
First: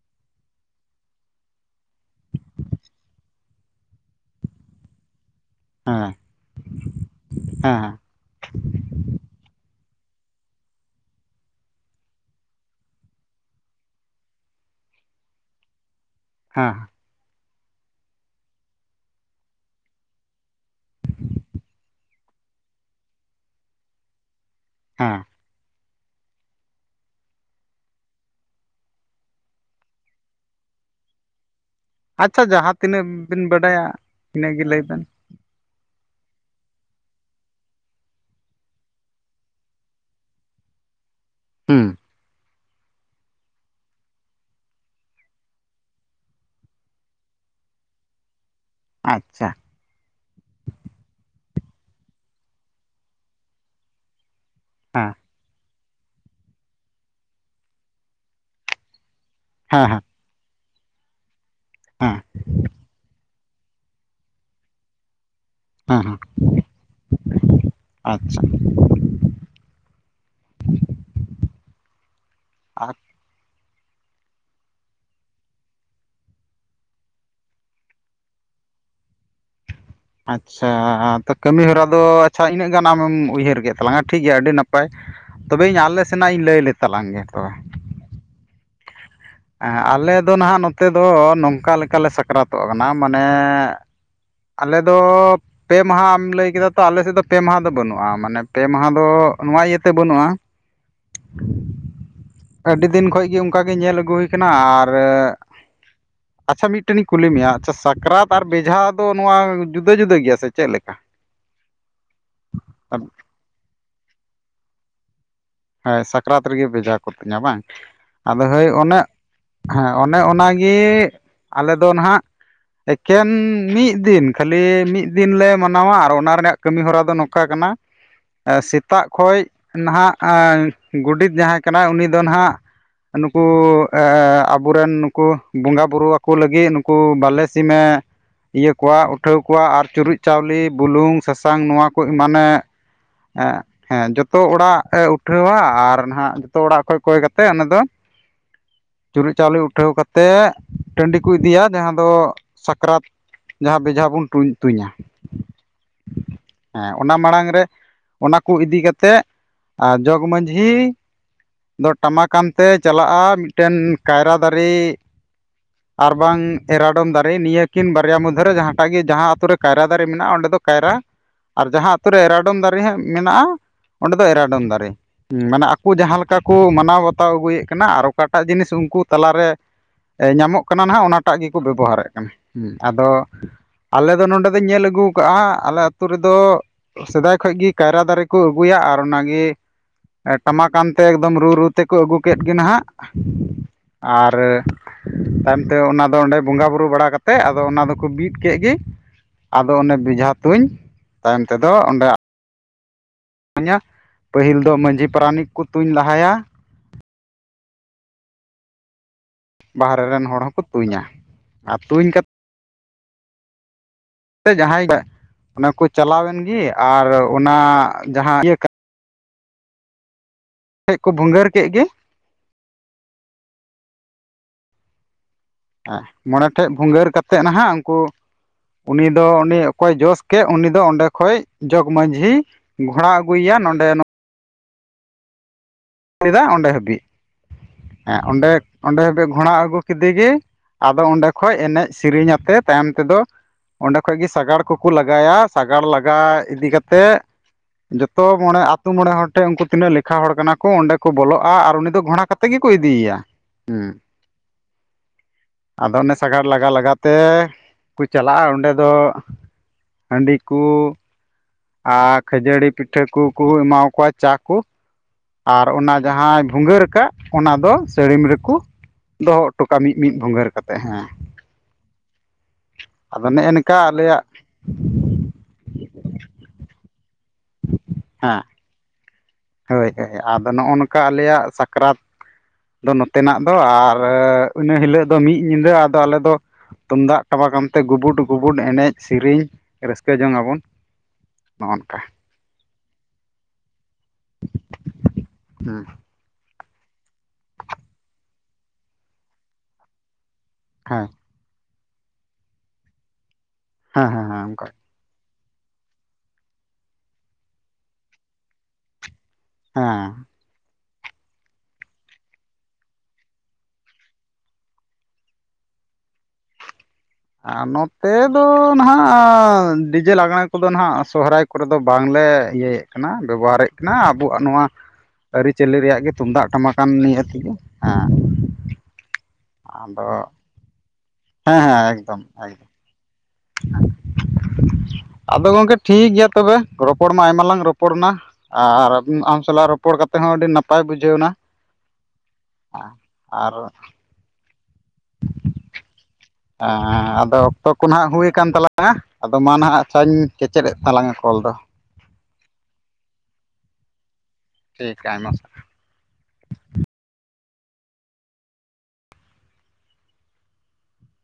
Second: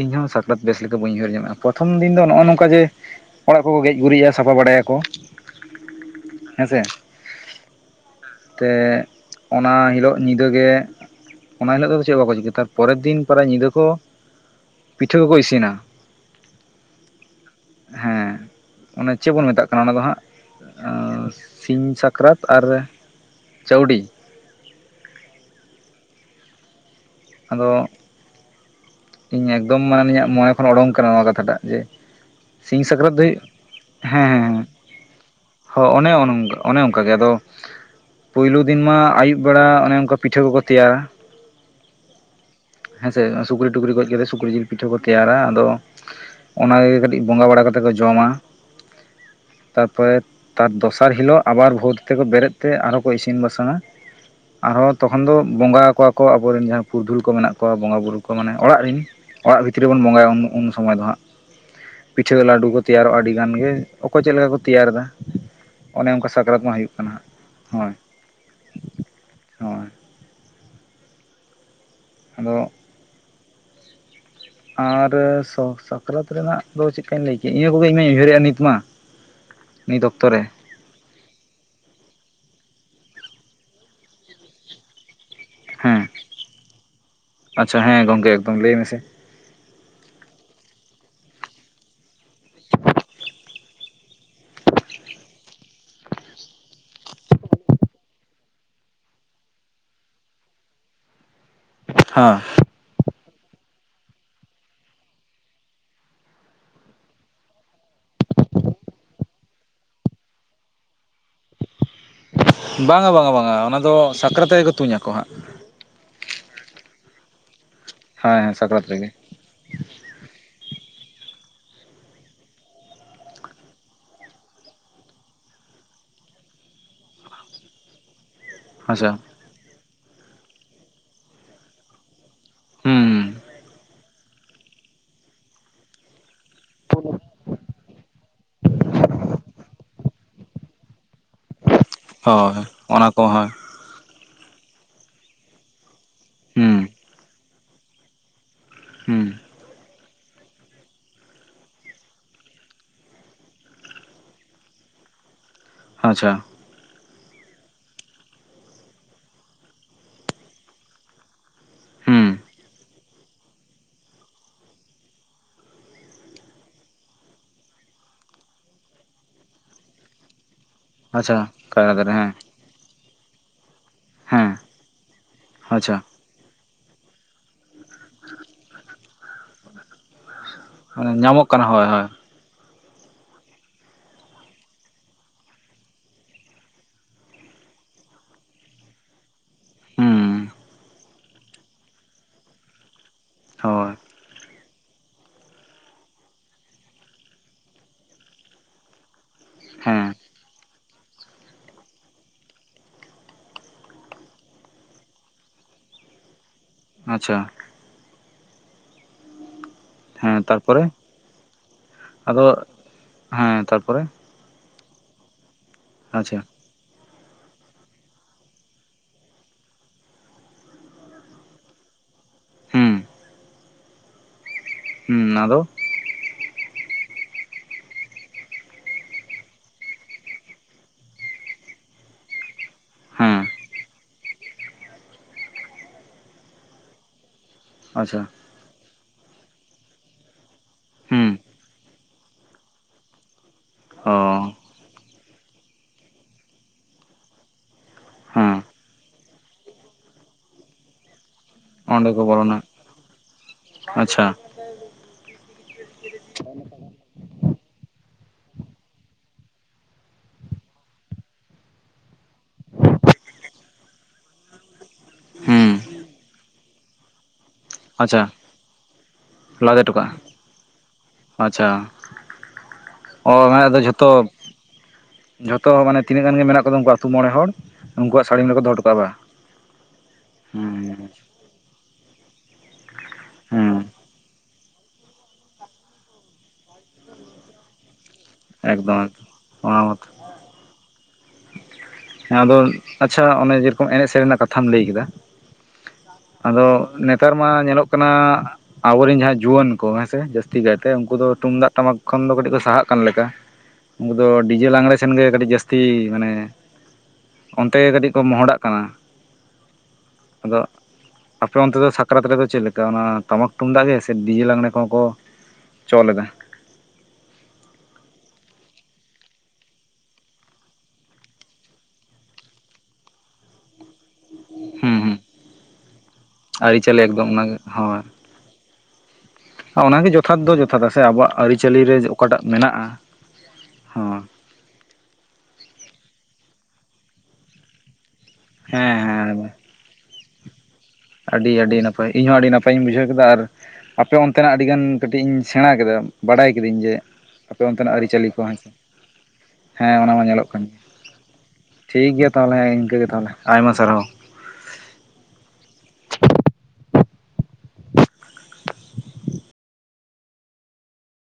ᱤᱧ ᱦᱚᱸᱚᱸ ᱥᱟᱠᱨᱟᱛ ᱵᱮᱥ ᱞᱮᱠᱟ ᱵᱟᱧ ᱩᱭᱦᱟᱹᱨ ᱧᱟᱢᱮᱫᱼᱟ ᱯᱨᱚᱛᱷᱚᱢ ᱫᱤᱱ ᱫᱚ ᱱᱚᱜᱼᱚ ᱱᱚᱝᱠᱟ ᱡᱮ ᱚᱲᱟᱜ ᱠᱚᱠᱚ ᱜᱮᱡ ᱜᱩᱨᱤᱡᱼᱟ ᱥᱟ ᱠᱚ ᱵᱟᱲᱟᱭᱟᱠᱚ ᱦᱮᱸ ᱦᱮᱸᱥᱮ ᱦᱮᱸ ᱦᱮᱸ ᱛᱮ ᱚᱱᱟ ᱦᱤᱞᱳᱜ ᱧᱤᱫᱟᱹ ᱜᱮ ᱚᱱᱟ ᱦᱤᱞᱳᱜ ᱫᱚ ᱪᱮᱫ ᱵᱟᱠᱚ ᱪᱤᱠᱟᱸᱭᱟ ᱛᱟᱨ ᱯᱚᱨᱮᱨ ᱫᱤᱱ ᱯᱚᱨᱮ ᱧᱤᱫᱟᱹ ᱠᱚ ᱯᱤᱴᱷᱟᱹ ᱠᱚᱠᱚ ᱤᱥᱤᱱᱟ ᱦᱮᱸ ᱦᱮᱸ ᱚᱱᱮ ᱪᱮᱫ ᱵᱚᱱ ᱢᱮᱛᱟᱜ ᱠᱟᱱᱟ ᱚᱱᱟ ᱫᱚ ᱦᱟᱸᱜ ᱥᱤᱧ ᱥᱟᱠᱨᱟᱛ ᱟᱨ ᱪᱟᱹᱣᱰᱤ ᱦᱮᱸ ᱟᱫᱚ ᱤᱧ ᱮᱠᱫᱚᱢ ᱢᱟᱱᱮ ᱤᱱᱟᱜ ᱢᱚᱱᱮ ᱠᱷᱚᱱ ᱳᱰᱚᱝ ᱠᱟᱱᱟ ᱱᱚᱣᱟ ᱠᱟᱛᱷᱟᱴᱟᱜ ᱡᱮ ᱟᱪᱪᱷᱟ ᱡᱟᱦᱟᱸ ᱥᱤᱧ ᱛᱤᱱᱟᱹᱜ ᱥᱟᱠᱨᱟᱛ ᱫᱚ ᱦᱩᱭᱩᱜ ᱵᱤᱱ ᱵᱟᱰᱟᱭᱟ ᱦᱮᱸ ᱤᱱᱟᱹᱜ ᱜᱮ ᱞᱟᱹᱭ ᱵᱮᱱ ᱦᱮᱸᱦᱳ ᱚᱱ ᱚᱱᱮ ᱚᱱᱮ ᱚᱱᱠᱟᱜᱮ ᱟᱫᱚ ᱯᱳᱭᱞᱩ ᱫᱤᱱ ᱢᱟ ᱟᱹᱭᱩᱵ ᱵᱮᱲᱟ ᱚᱱᱮ ᱚᱱᱠᱟ ᱯᱤᱴᱷᱟᱹ ᱠᱚᱠᱚ ᱛᱮᱭᱟᱨᱟ ᱦᱮᱸ ᱦᱮᱸᱥᱮ ᱥᱩᱠᱨᱤ ᱴᱩᱠᱨᱤ ᱜᱚᱡ ᱠᱟᱛᱮ ᱥᱩᱠᱨᱤ ᱡᱤᱞ ᱯᱤᱴᱷᱟᱹ ᱠᱚ ᱛᱮᱭᱟᱨᱟ ᱟᱫᱚ ᱚᱱᱟᱜᱮ ᱠᱟᱹᱴᱤᱡ ᱵᱚᱸᱜᱟ ᱵᱟᱲᱟᱛᱮᱫ ᱠᱚ ᱡᱚᱢᱟ ᱟᱪᱪᱷᱟ ᱛᱟᱯᱚᱨᱮ ᱛᱟᱨ ᱫᱚᱥᱟᱨ ᱦᱤᱞᱳᱜ ᱟᱵᱟᱨ ᱵᱷᱳᱨ ᱛᱮᱠᱚ ᱵᱮᱨᱮᱫ ᱛᱮ ᱟᱨᱦᱚᱸ ᱠᱚ ᱤᱥᱤᱱ ᱵᱟᱥᱟᱝᱼᱟ ᱟᱨᱦᱚᱸ ᱦᱮᱸ ᱛᱚᱠᱷᱚᱱ ᱫᱚ ᱵᱚᱸᱜᱟ ᱠᱚᱣᱟ ᱠᱚ ᱟᱵᱚᱨᱮᱱ ᱡᱟᱦᱟᱸ ᱯᱩᱨᱩᱫᱷᱩᱞ ᱠᱚ ᱢᱮᱱᱟᱜ ᱠᱚᱣᱟ ᱵᱚᱸᱜᱟ ᱵᱩᱨᱩ ᱠᱚ ᱢᱟᱱᱮ ᱚᱲᱟᱜ ᱨᱮᱱ ᱚᱲᱟᱜ ᱦᱮᱸ ᱵᱷᱤᱛᱤᱨ ᱦᱮᱸ ᱨᱮᱵᱚᱱ ᱵᱚᱸᱜᱟᱭᱟ ᱩᱱ ᱥᱚᱢᱚᱭ ᱫᱚ ᱦᱟᱸᱜ ᱦᱮᱸ ᱯᱤᱴᱷᱟᱹ ᱞᱟᱹᱰᱩ ᱠᱚ ᱛᱮᱭᱟᱨᱚᱜᱼᱟ ᱟᱹᱰᱤ ᱜᱟᱱ ᱜᱮ ᱚᱠᱚᱭ ᱪᱮᱫ ᱞᱮᱠᱟ ᱠᱚ ᱛᱮᱭᱟᱨᱮᱫᱟ ᱦᱮᱸ ᱚᱱᱮ ᱦᱮᱸ ᱚᱱᱠᱟ ᱥᱟᱠᱨᱟᱛ ᱢᱟ ᱦᱩᱭᱩᱜ ᱠᱟᱱᱟ ᱦᱟᱸᱜ ᱦᱳᱭ ᱟᱪᱪᱷᱟ ᱦᱳᱭ [inaudible] ᱟᱫᱚ ᱟᱨ ᱥᱟᱠᱨᱟᱛ ᱨᱮᱱᱟᱜ ᱫᱚ ᱪᱮᱫᱠᱟᱧ ᱞᱟᱹᱭ ᱠᱮᱭᱟ ᱤᱱᱟᱹ ᱠᱚᱜᱮ ᱤᱧ ᱢᱟᱧ ᱩᱭᱦᱟᱹᱨᱮᱜᱼᱟ ᱱᱤᱛ ᱢᱟ [inaudible] ᱨᱮ ᱟᱪᱪᱷᱟ ᱠᱟᱹᱢᱤ ᱦᱚᱨᱟ ᱫᱚ ᱟᱪᱪᱷᱟ ᱤᱱᱟᱹᱜ ᱜᱮ ᱜᱟᱱ ᱟᱢᱮᱢ ᱩᱭᱦᱟᱹᱨ ᱠᱮᱫ ᱛᱟᱞᱟᱝᱟ ᱴᱷᱤᱠ ᱜᱮᱭᱟ ᱟᱹᱰᱤ ᱱᱟᱯᱟᱭ ᱛᱚᱵᱮ ᱤᱧ ᱟᱞᱮ ᱦᱮᱸ ᱥᱮᱱᱟᱜ ᱤᱧ ᱞᱟᱹᱭ ᱞᱮ ᱛᱟᱞᱟᱝ ᱜᱮ ᱛᱚᱵᱮ ᱟᱪᱪᱷᱟ ᱦᱮᱸ ᱜᱚᱝᱠᱮ ᱮᱠᱫᱚᱢ ᱞᱟᱹᱭ ᱢᱮᱥᱮ ᱟᱞᱮ ᱫᱚ ᱱᱟᱦᱟᱜ ᱱᱚᱛᱮ ᱫᱚ ᱱᱚᱝᱠᱟ ᱞᱮᱠᱟᱞᱮ ᱥᱟᱠᱨᱟᱛᱚᱜ ᱠᱟᱱᱟ ᱢᱟᱱᱮ ᱟᱞᱮ ᱫᱚ ᱯᱮ ᱢᱟᱦᱟᱢ ᱞᱟᱹᱭ ᱠᱮᱫᱟ ᱛᱚ ᱟᱞᱮ ᱥᱮᱫ ᱫᱚ ᱯᱮ ᱢᱟᱦᱟ ᱫᱚ ᱵᱟᱹᱱᱩᱜᱼᱟ ᱢᱟᱱᱮ ᱯᱮ ᱢᱟᱦᱟ ᱫᱚ ᱛᱚ ᱱᱚᱣᱟ ᱤᱭᱟᱹᱛᱮ ᱵᱟᱹᱱᱩᱜᱼᱟ [inaudible] ᱟᱹᱰᱤ ᱫᱤᱱ ᱠᱷᱚᱡ ᱜᱮ ᱚᱱᱠᱟ ᱜᱮ ᱧᱮᱞ ᱟᱹᱜᱩ ᱦᱩᱭ ᱠᱟᱱᱟ ᱟᱨ ᱮ ᱟᱪᱪᱷᱟ ᱢᱤᱫᱴᱮᱱᱤᱧ ᱠᱩᱞᱤ ᱢᱮᱭᱟ ᱟᱪᱪᱷᱟ ᱥᱟᱠᱨᱟᱛ ᱟᱨ ᱵᱮᱡᱷᱟ ᱫᱚ ᱱᱚᱣᱟ ᱡᱩᱫᱟᱹ ᱡᱩᱫᱟᱹ ᱜᱮᱭᱟ ᱥᱮ ᱪᱮᱫ ᱞᱮᱠᱟ ᱵᱟᱝᱟ ᱵᱟᱝᱟ ᱵᱟᱝᱟ ᱚᱱᱟ ᱫᱚ ᱥᱟᱠᱨᱟᱛ ᱨᱮᱜᱮ ᱠᱚ ᱛᱩᱧᱟᱠᱚ ᱦᱟᱸᱜ ᱦᱳᱭ ᱥᱟᱠᱨᱟᱛ ᱨᱮᱜᱮ ᱵᱷᱮᱡᱟ ᱠᱚ ᱛᱩᱧᱟᱹ ᱵᱟᱝ ᱦᱮᱸ ᱟᱫᱚ ᱦᱮᱸ ᱦᱳᱭ ᱥᱟᱠᱨᱟᱛ ᱚᱱᱮ ᱨᱮᱜᱮ ᱦᱮᱸ ᱚᱱᱮ ᱚᱱᱟᱜᱮ ᱟᱞᱮ ᱫᱚ ᱱᱟᱦᱟᱜ ᱮᱠᱮᱱ ᱢᱤᱫ ᱫᱤᱱ ᱠᱷᱟᱹᱞᱤ ᱢᱤᱫ ᱫᱤᱱ ᱞᱮ ᱢᱟᱱᱟᱣᱟ ᱟᱨ ᱚᱱᱟ ᱨᱮᱱᱟᱜ ᱠᱟᱹᱢᱤ ᱦᱚᱨᱟ ᱫᱚ ᱱᱚᱝᱠᱟ ᱠᱟᱱᱟ ᱥᱮᱛᱟᱜ ᱟᱪᱪᱷᱟ ᱠᱷᱚᱱ ᱱᱟᱦᱟᱜ ᱜᱚᱰᱮᱛ ᱡᱟᱦᱟᱸᱭ ᱠᱟᱱᱟᱭ ᱩᱱᱤ ᱫᱚ ᱱᱟᱦᱟᱜ ᱦᱩᱸ ᱱᱩᱠᱩ ᱟᱵᱚᱨᱮᱱ ᱱᱩᱠᱩ ᱵᱚᱸᱜᱟ ᱵᱩᱨᱩᱣᱟ ᱠᱩ ᱞᱟᱹᱜᱤᱫ ᱱᱩᱠᱩ ᱵᱟᱞᱮ ᱥᱤᱢᱮ ᱤᱭᱟᱹ ᱠᱚᱣᱟ ᱩᱴᱷᱟᱹᱣ ᱠᱚᱣᱟ ᱟᱨ ᱪᱩᱨᱩᱡ ᱪᱟᱣᱞᱮ ᱵᱩᱞᱩᱝ ᱥᱟᱥᱟᱝ ᱱᱚᱣᱟ ᱢᱟᱱᱮ ᱦᱳᱭ ᱚᱱᱟ ᱠᱚ ᱦᱳᱭ ᱦᱮᱸ ᱡᱚᱛᱚ ᱚᱲᱟᱜ ᱮ ᱩᱴᱷᱟᱹᱣᱟ ᱟᱨ ᱦᱟᱸᱜ ᱡᱚᱛᱚ ᱦᱩᱸ ᱚᱲᱟᱜ ᱠᱷᱚᱱ ᱠᱚᱭ ᱠᱟᱛᱮ ᱚᱱᱟ ᱫᱚ ᱦᱩᱸ ᱪᱩᱨᱩᱡ ᱪᱟᱣᱞᱮ ᱩᱴᱷᱟᱹᱣ ᱠᱟᱛᱮ ᱛᱮ ᱴᱟᱺᱰᱤ ᱠᱚ ᱤᱫᱤᱭᱟ ᱡᱟᱦᱟᱸ ᱫᱚ ᱥᱟᱠᱨᱟᱛ ᱡᱟᱦᱟᱸ ᱵᱮᱡᱟ ᱵᱚᱱ ᱛᱩᱧᱟ ᱟᱪᱪᱷᱟ ᱦᱮᱸ ᱚᱱᱟ ᱢᱟᱲᱟᱝ ᱨᱮ ᱚᱱᱟ ᱠᱚ ᱤᱫᱤ ᱠᱟᱛᱮ ᱡᱚᱜᱽ ᱢᱟᱺᱡᱷᱤ ᱫᱚ ᱴᱟᱢᱟᱠ ᱦᱩᱸ ᱟᱱᱛᱮ ᱪᱟᱞᱟᱜᱼᱟ᱾ ᱢᱤᱫᱴᱮᱱ ᱠᱟᱭᱨᱟ ᱫᱟᱨᱮ ᱟᱨ ᱵᱟᱝ ᱮᱨᱟᱰᱚᱢ ᱫᱟᱨᱮ ᱱᱤᱭᱟᱹ ᱠᱤᱱ ᱵᱟᱨᱭᱟ ᱢᱚᱫᱽᱫᱷᱮ ᱨᱮ ᱡᱟᱦᱟᱸᱴᱟᱜ ᱜᱮ᱾ ᱡᱟᱦᱟᱸ ᱟᱛᱳ ᱨᱮ ᱠᱟᱭᱨᱟ ᱫᱟᱨᱮ ᱢᱮᱱᱟᱜᱼᱟ ᱚᱸᱰᱮ ᱫᱚ ᱠᱟᱭᱨᱟ ᱟᱪᱪᱷᱟ ᱟᱨ ᱠᱟᱭᱨᱟ ᱡᱟᱦᱟᱸ ᱟᱛᱳ ᱫᱟᱨᱮ ᱨᱮ ᱦᱮᱸ ᱮᱨᱟᱰᱚᱢ ᱫᱟᱨᱮ ᱦ ᱢᱮᱱᱟᱜᱼᱟ᱾ ᱚᱸᱰᱮ ᱫᱚ ᱦᱮᱸ ᱮᱨᱟᱰᱚᱢ ᱫᱟᱨᱮ ᱦᱮ ᱢᱟᱱᱮ ᱟᱠᱚ ᱟᱪᱪᱷᱟ ᱡᱟᱦᱟᱸ ᱞᱮᱠᱟ ᱠᱚ ᱢᱟᱱᱟᱣ ᱵᱟᱛᱟᱣ ᱟᱹᱜᱩᱭᱮᱫ ᱠᱟᱱᱟ᱾ ᱠᱟᱱᱟ ᱟᱨ ᱚᱠᱟᱴᱟᱜ ᱡᱤᱱᱤᱥ ᱩᱱᱠᱩ ᱛᱟᱞᱟᱨᱮ ᱧᱟᱢᱚᱜ ᱠᱟᱱᱟ ᱦᱟᱜ᱾ ᱚᱱᱟᱴᱟᱜ ᱧᱟᱢᱚᱜ ᱜᱮᱠᱚ ᱠᱟᱱᱟ ᱦᱳᱭ ᱦᱳᱭ ᱵᱮᱵᱚᱦᱟᱨᱮᱫ ᱠᱟᱱᱟ ᱦᱟᱜ᱾ ᱟᱫᱚ ᱟᱞᱮ ᱫᱚ ᱱᱚᱰᱮ ᱫᱚᱧ ᱧᱮᱞ ᱟᱹᱜᱩ ᱠᱟᱜᱼᱟ᱾ ᱟᱞᱮ ᱟᱹᱛᱩ ᱨᱮᱫᱚ ᱥᱮᱫᱟᱭ ᱠᱷᱚᱱᱜ ᱜᱮ ᱠᱟᱭᱨᱟ ᱫᱟᱨᱮ ᱠᱚ ᱟᱹᱜᱩᱭᱟ ᱟᱨ ᱚᱱᱟᱜᱮ ᱦᱩᱸ ᱴᱟᱢᱟᱠ ᱟᱱᱛᱮ ᱮᱠᱫᱚᱢ ᱨᱩ ᱨᱩ ᱛᱮᱠᱚ ᱟᱹᱜᱩ ᱠᱮᱫ ᱜᱮ ᱱᱟᱦᱟᱜ ᱦᱳᱭ ᱟᱨ ᱛᱟᱭᱚᱢᱛᱮ ᱚᱱᱟᱫᱚ ᱚᱸᱰᱮ ᱵᱚᱸᱜᱟᱼᱵᱩᱨᱩ ᱵᱟᱲᱟ ᱠᱟᱛᱮᱫ ᱟᱫᱚ ᱚᱱᱟ ᱫᱚᱠᱚ ᱵᱤᱫ ᱠᱮᱫ ᱜᱮ ᱟᱫᱚ ᱚᱱᱮ ᱦᱮᱸ ᱵᱚᱡᱷᱟ ᱛᱩᱧ ᱛᱟᱭᱚᱢ ᱛᱮᱫᱚ ᱚᱸᱰᱮ ᱤᱢᱧᱟ ᱯᱟᱹᱦᱤᱞ ᱫᱚ ᱢᱟᱹᱡᱷᱤ ᱯᱟᱨᱟᱱᱤᱠ ᱠᱚ ᱛᱩᱧ ᱞᱟᱦᱟᱭᱟ᱾ ᱟᱪᱪᱷᱟ ᱵᱟᱦᱨᱮ ᱨᱮᱱ ᱦᱚᱲ ᱦᱮᱸ ᱦᱚᱸᱠᱚ ᱛᱟᱨᱯᱚᱨᱮ ᱛᱩᱧᱟ ᱟᱨ ᱛᱩᱧ ᱠᱟᱛᱮᱫ ᱟᱫᱚ ᱦᱮᱸ ᱛᱟᱨᱯᱚᱨᱮ ᱥᱮ ᱡᱟᱦᱟᱸᱭ ᱚᱱᱟᱠᱚ ᱪᱟᱞᱟᱣᱮᱱ ᱟᱪᱪᱷᱟ ᱜᱮ ᱟᱨ ᱚᱱᱟ ᱡᱟᱦᱟᱸ ᱤᱭᱟᱹ ᱴᱮᱡ ᱠᱚ ᱵᱷᱩᱜᱟᱹᱨ ᱠᱮᱫ ᱜᱮ ᱦᱩᱸ ᱦᱩᱸ ᱟ ᱢᱚᱬᱮ ᱴᱷᱮᱡ ᱵᱷᱩᱜᱟᱹᱨ ᱠᱟᱛᱮᱫ ᱱᱟᱦᱟᱜ ᱩᱱᱠᱩ ᱩᱱᱤ ᱫᱚ ᱩᱱᱤ ᱚᱠᱚᱭ ᱡᱚᱥ ᱠᱮᱫ ᱩᱱᱤ ᱫᱚ ᱚᱸᱰᱮ ᱠᱷᱚᱡ ᱡᱚᱜᱽ ᱢᱟᱺᱡᱷᱤ ᱜᱷᱚᱲᱟ ᱦᱮᱸ ᱟᱹᱜᱩᱭᱮᱭᱟ ᱱᱚᱰᱮ ᱟ ᱚᱸᱰᱮ ᱦᱟᱹᱵᱤᱡ ᱟᱪᱪᱷᱟ ᱦᱮᱸ ᱚᱸᱰᱮ ᱚᱸᱰᱮ ᱦᱟᱹᱵᱤᱡ ᱜᱷᱚᱲᱟ ᱟᱹᱜᱩ ᱠᱮᱫᱮ ᱜᱮ᱾ ᱟᱫᱚ ᱚᱸᱰᱮ ᱦᱩᱸ ᱠᱷᱚᱡ ᱮᱱᱮᱡ ᱥᱮᱨᱮᱧ ᱟᱛᱮ ᱛᱟᱭᱚᱢ ᱛᱮᱫᱚ ᱚᱸᱰᱮ ᱚ ᱠᱷᱚᱡ ᱜᱮ ᱥᱟᱜᱟᱲ ᱠᱚᱠᱚ ᱞᱟᱜᱟᱭᱟ᱾ ᱥᱟᱜᱟᱲ ᱞᱟᱜᱟ ᱤᱫᱤ ᱠᱟᱛᱮᱫ ᱡᱚᱛᱚ ᱢᱚᱬᱮ ᱦᱮᱸ ᱟᱛᱩ ᱢᱚᱬᱮ ᱦᱚᱲ ᱴᱷᱮᱱ ᱩᱱᱠᱩ ᱛᱤᱱᱟᱹᱜ ᱞᱮᱠᱷᱟ ᱦᱚᱲ ᱠᱟᱱᱟ ᱠᱚ ᱾ ᱠᱚ ᱚᱸᱰᱮ ᱠᱚ ᱵᱚᱞᱚᱜᱼᱟ ᱟᱨ ᱩᱱᱤ ᱫᱚ ᱚᱸᱰᱮ ᱠᱚ ᱜᱷᱚᱲᱟ ᱠᱟᱛᱮᱫ ᱵᱚᱞᱚᱱᱟ ᱜᱮᱠᱚ ᱤᱫᱤᱭᱮᱭᱟ᱾ ᱟᱪᱪᱷᱟ ᱟᱫᱚ ᱚᱱᱮ ᱥᱟᱜᱟᱲ ᱞᱟᱜᱟ ᱞᱟᱜᱟ ᱛᱮᱠᱚ ᱪᱟᱞᱟᱜᱼᱟ᱾ ᱚᱸᱰᱮ ᱫᱚ ᱦᱟᱺᱰᱤ ᱠᱚ ᱟᱨ ᱠᱷᱟᱹᱡᱟᱹᱲᱤ ᱯᱤᱴᱷᱟᱹ ᱠᱚᱠᱚ ᱮᱢᱟ ᱠᱚᱣᱟ ᱪᱟ ᱠᱚ ᱟᱨ ᱦᱩᱸ ᱚᱱᱟ ᱡᱟᱦᱟᱸᱭ ᱵᱷᱩᱜᱟᱹᱨ ᱟᱠᱟᱫ᱾ ᱚᱱᱟ ᱫᱚ ᱥᱟᱹᱲᱤᱢ ᱟᱪᱪᱷᱟ ᱨᱮᱠᱚ ᱫᱚᱦᱚ ᱦᱚᱴᱚ ᱠᱟᱜ ᱞᱟᱫᱮ ᱠᱟᱜᱼᱟ ᱢᱤᱫ-ᱢᱤᱫ ᱵᱷᱚᱸᱜᱟᱹᱨ ᱠᱟᱛᱮᱜ ᱦᱮᱸ ᱟᱪᱪᱷᱟ ᱟᱫᱚ ᱚ ᱱᱮᱜᱼᱮ ᱱᱮᱝᱠᱟ ᱟᱫᱚ ᱡᱷᱚᱛᱚ ᱟᱞᱮᱭᱟᱜ ᱡᱷᱚᱛᱚ ᱢᱟᱱᱮ ᱛᱤᱱᱟᱹᱜ ᱜᱟᱱ ᱜᱮ ᱢᱮᱱᱟᱜ ᱠᱚᱫᱚ ᱩᱱᱠᱩ ᱟᱛᱳ ᱢᱚᱬᱮ ᱦᱚᱲ ᱩᱱᱠᱩᱣᱟᱜ ᱦᱮᱸ ᱥᱟᱹᱲᱤᱢ ᱨᱮᱠᱚ ᱫᱚᱦᱚ ᱦᱚᱴᱚ ᱠᱟᱜ ᱟ ᱵᱟ? ᱦᱳᱭ ᱦᱳᱭ ᱟᱫᱚ ᱱᱚᱜᱼᱚ ᱱᱚᱝᱠᱟ ᱦᱮᱸ ᱟᱞᱮᱭᱟᱜ ᱥᱟᱠᱨᱟᱛ ᱫᱚ ᱱᱚᱛᱮᱱᱟᱜ ᱫᱚ ᱦᱮᱸ ᱟᱨ ᱤᱱᱟᱹ ᱦᱤᱞᱳᱜ ᱫᱚ ᱢᱤᱫ ᱧᱤᱫᱟᱹ ᱟᱫᱚ ᱟᱞᱮ ᱫᱚ ᱛᱩᱢᱫᱟᱜ ᱴᱟᱢᱟᱠ ᱟᱛᱮ ᱜᱩᱵᱩᱰᱩ ᱮᱱᱮᱡ ᱮᱠᱫᱚᱢ ᱥᱮᱨᱮᱧ ᱚᱱᱟ ᱢᱚᱛᱚ ᱨᱟᱹᱥᱠᱟᱹ ᱡᱚᱝ ᱟᱵᱚᱱ ᱱᱚᱜᱼᱝᱠᱟ ᱮᱸ ᱟᱫᱚ ᱟᱪᱪᱷᱟ ᱚᱱᱮ ᱡᱮᱨᱚᱠᱚᱢ ᱮᱱᱮᱡ ᱥᱮᱨᱮᱧ ᱨᱮᱭᱟᱜ ᱠᱟᱛᱷᱟᱢ ᱞᱟᱹᱭ ᱠᱮᱫᱟ᱾ ᱦᱮᱸ ᱟᱫᱚ ᱱᱮᱛᱟᱨ ᱢᱟ ᱧᱮᱞᱚᱜ ᱠᱟᱱᱟ ᱟᱵᱚᱨᱮᱱ ᱡᱟᱦᱟᱸ ᱡᱩᱣᱟᱹᱱ ᱠᱚ ᱦᱮᱸᱥᱮ ᱡᱟᱹᱥᱛᱤ ᱴᱷᱤᱠᱟᱭᱛᱮ ᱦᱮᱸ ᱩᱱᱠᱩ ᱫᱚ ᱛᱩᱢᱫᱟᱜ ᱴᱟᱢᱟᱠ ᱠᱷᱚᱱ ᱫᱚ ᱠᱟᱹᱴᱤᱡ ᱠᱚ ᱥᱟᱦᱟᱜ ᱠᱟᱱ ᱞᱮᱠᱟ᱾ ᱦᱮᱸ ᱩᱱᱠᱩ ᱦᱮᱸ ᱫᱚ ᱦᱮᱸ ᱚᱱᱠᱟ ᱰᱤᱡᱮ ᱞᱟᱝᱬᱮ ᱥᱮᱱᱜᱮ ᱠᱟᱹᱴᱤᱡ ᱡᱟᱹᱥᱛᱤ ᱢᱟᱱᱮ ᱚᱱᱛᱮ ᱜᱮ ᱠᱟᱹᱴᱤᱡ ᱠᱚ ᱢᱚᱦᱚᱲᱟᱜ ᱠᱟᱱᱟ᱾ ᱦᱮᱸ ᱟᱫᱚ ᱟᱯᱮ ᱚᱱᱛᱮ ᱫᱚ ᱥᱟᱠᱨᱟᱛ ᱨᱮᱫᱚ ᱪᱮᱫ ᱞᱮᱠᱟ ᱚᱱᱟ ᱴᱟᱢᱟᱠ ᱛᱩᱢᱫᱟᱜ ᱜᱮ ᱥᱮ ᱰᱤᱡᱮ ᱞᱟᱸᱜᱽᱬᱮ ᱠᱚᱦᱚᱸ ᱠᱚ ᱪᱚᱞ ᱮᱫᱟ ᱟ ᱱᱚᱛᱮ ᱫᱚ ᱱᱟᱦᱟᱜ ᱰᱤᱡᱮ ᱞᱟᱜᱽᱲᱟ ᱠᱚᱫᱚ ᱱᱟᱜ ᱦᱟᱸᱜ ᱥᱚᱦᱨᱟᱭ ᱠᱚᱨᱮ ᱫᱚ ᱵᱟᱝ ᱞᱮ ᱤᱭᱟᱹᱭᱮᱫ ᱠᱟᱱᱟ ᱵᱮᱵᱚᱦᱟᱨᱮᱫ ᱠᱟᱱᱟ ᱟᱵᱚᱣᱟᱜ ᱱᱚᱣᱟ ᱦᱩᱸ ᱦᱩᱸ ᱟᱹᱨᱤᱪᱟᱹᱞᱤ ᱨᱮᱭᱟᱜ ᱜᱮ ᱛᱩᱢᱫᱟᱜ ᱴᱟᱢᱟᱠᱟᱱ ᱟᱹᱨᱤᱪᱟᱹᱞᱤ ᱱᱤᱭᱮ ᱮᱠᱫᱚᱢ ᱛᱮᱜᱮ ᱦᱮᱸ ᱚᱱᱟ ᱟᱫᱚ ᱜᱮ ᱡᱚᱛᱷᱟᱛ ᱫᱚ ᱡᱚᱛᱷᱼᱟ ᱥᱮ ᱟᱵᱚᱣᱟᱜ ᱦᱮᱸ ᱟᱹᱨᱤᱪᱟᱹᱞᱤ ᱦᱮᱸ ᱨᱮ ᱮᱠᱫᱚᱢ ᱚᱠᱟᱴᱟᱜ ᱮᱠᱫᱚᱢ ᱢᱮᱱᱟᱜᱼᱟ ᱦᱚᱸ ᱟᱫᱚ ᱜᱚᱝᱠᱮ ᱴᱷᱤᱠ ᱜᱮᱭᱟ ᱛᱚᱵᱮ ᱨᱚᱯᱚᱲ ᱢᱟ ᱟᱭᱢᱟ ᱞᱟᱝ ᱨᱚᱯᱚᱲ ᱮᱱᱟ ᱟᱨ ᱦᱮᱸ ᱦᱮᱸ ᱟᱢ ᱥᱟᱞᱟᱜ ᱨᱚᱯᱚᱲ ᱠᱟᱛᱮ ᱦᱚᱸ ᱟᱹᱰᱤ ᱱᱟ ᱟᱹᱰᱤ ᱟᱹᱰᱤ ᱱᱟᱯᱟᱭ ᱤᱧᱦᱚᱸ ᱟᱹᱰᱤ ᱱᱟᱯᱟᱭᱤᱧ ᱵᱩᱡᱷᱟᱹᱣ ᱠᱮᱫᱟ ᱟᱨ ᱟᱯᱮ ᱚᱱᱛᱮᱱᱟᱜ ᱟᱹᱰᱤ ᱜᱟᱱ ᱠᱟᱹᱴᱤᱡ ᱤᱧ ᱥᱮᱬᱟ ᱠᱮᱫᱟ ᱵᱟᱰᱟᱭ ᱠᱤᱫᱟᱹᱧ ᱡᱮ ᱟᱫᱚ ᱟᱯᱮ ᱚᱠᱛᱚ ᱠᱚ ᱚᱱᱛᱮᱱᱟᱜ ᱱᱟᱦᱟᱜ ᱟᱹᱨᱤᱪᱟᱹᱞᱤ ᱠᱚ ᱦᱚᱸ ᱦᱮ ᱵᱟᱹᱧ ᱠᱮᱪᱮᱫ ᱮᱫ ᱛᱟᱞᱟᱝᱟ ᱠᱚᱞ ᱫᱚ ᱴᱷᱤᱠ ᱜᱮᱮᱭᱟ ᱛᱟᱦᱚᱞᱮ ᱦᱮᱸ ᱤᱱᱠᱟᱹᱜᱮ ᱛᱟᱦᱚᱞᱮ ᱟᱭᱢᱟ ᱥᱟᱨᱦᱟᱣ ᱴᱷᱤᱠ ᱟᱭᱢᱟ ᱥᱟᱨᱦᱟᱣ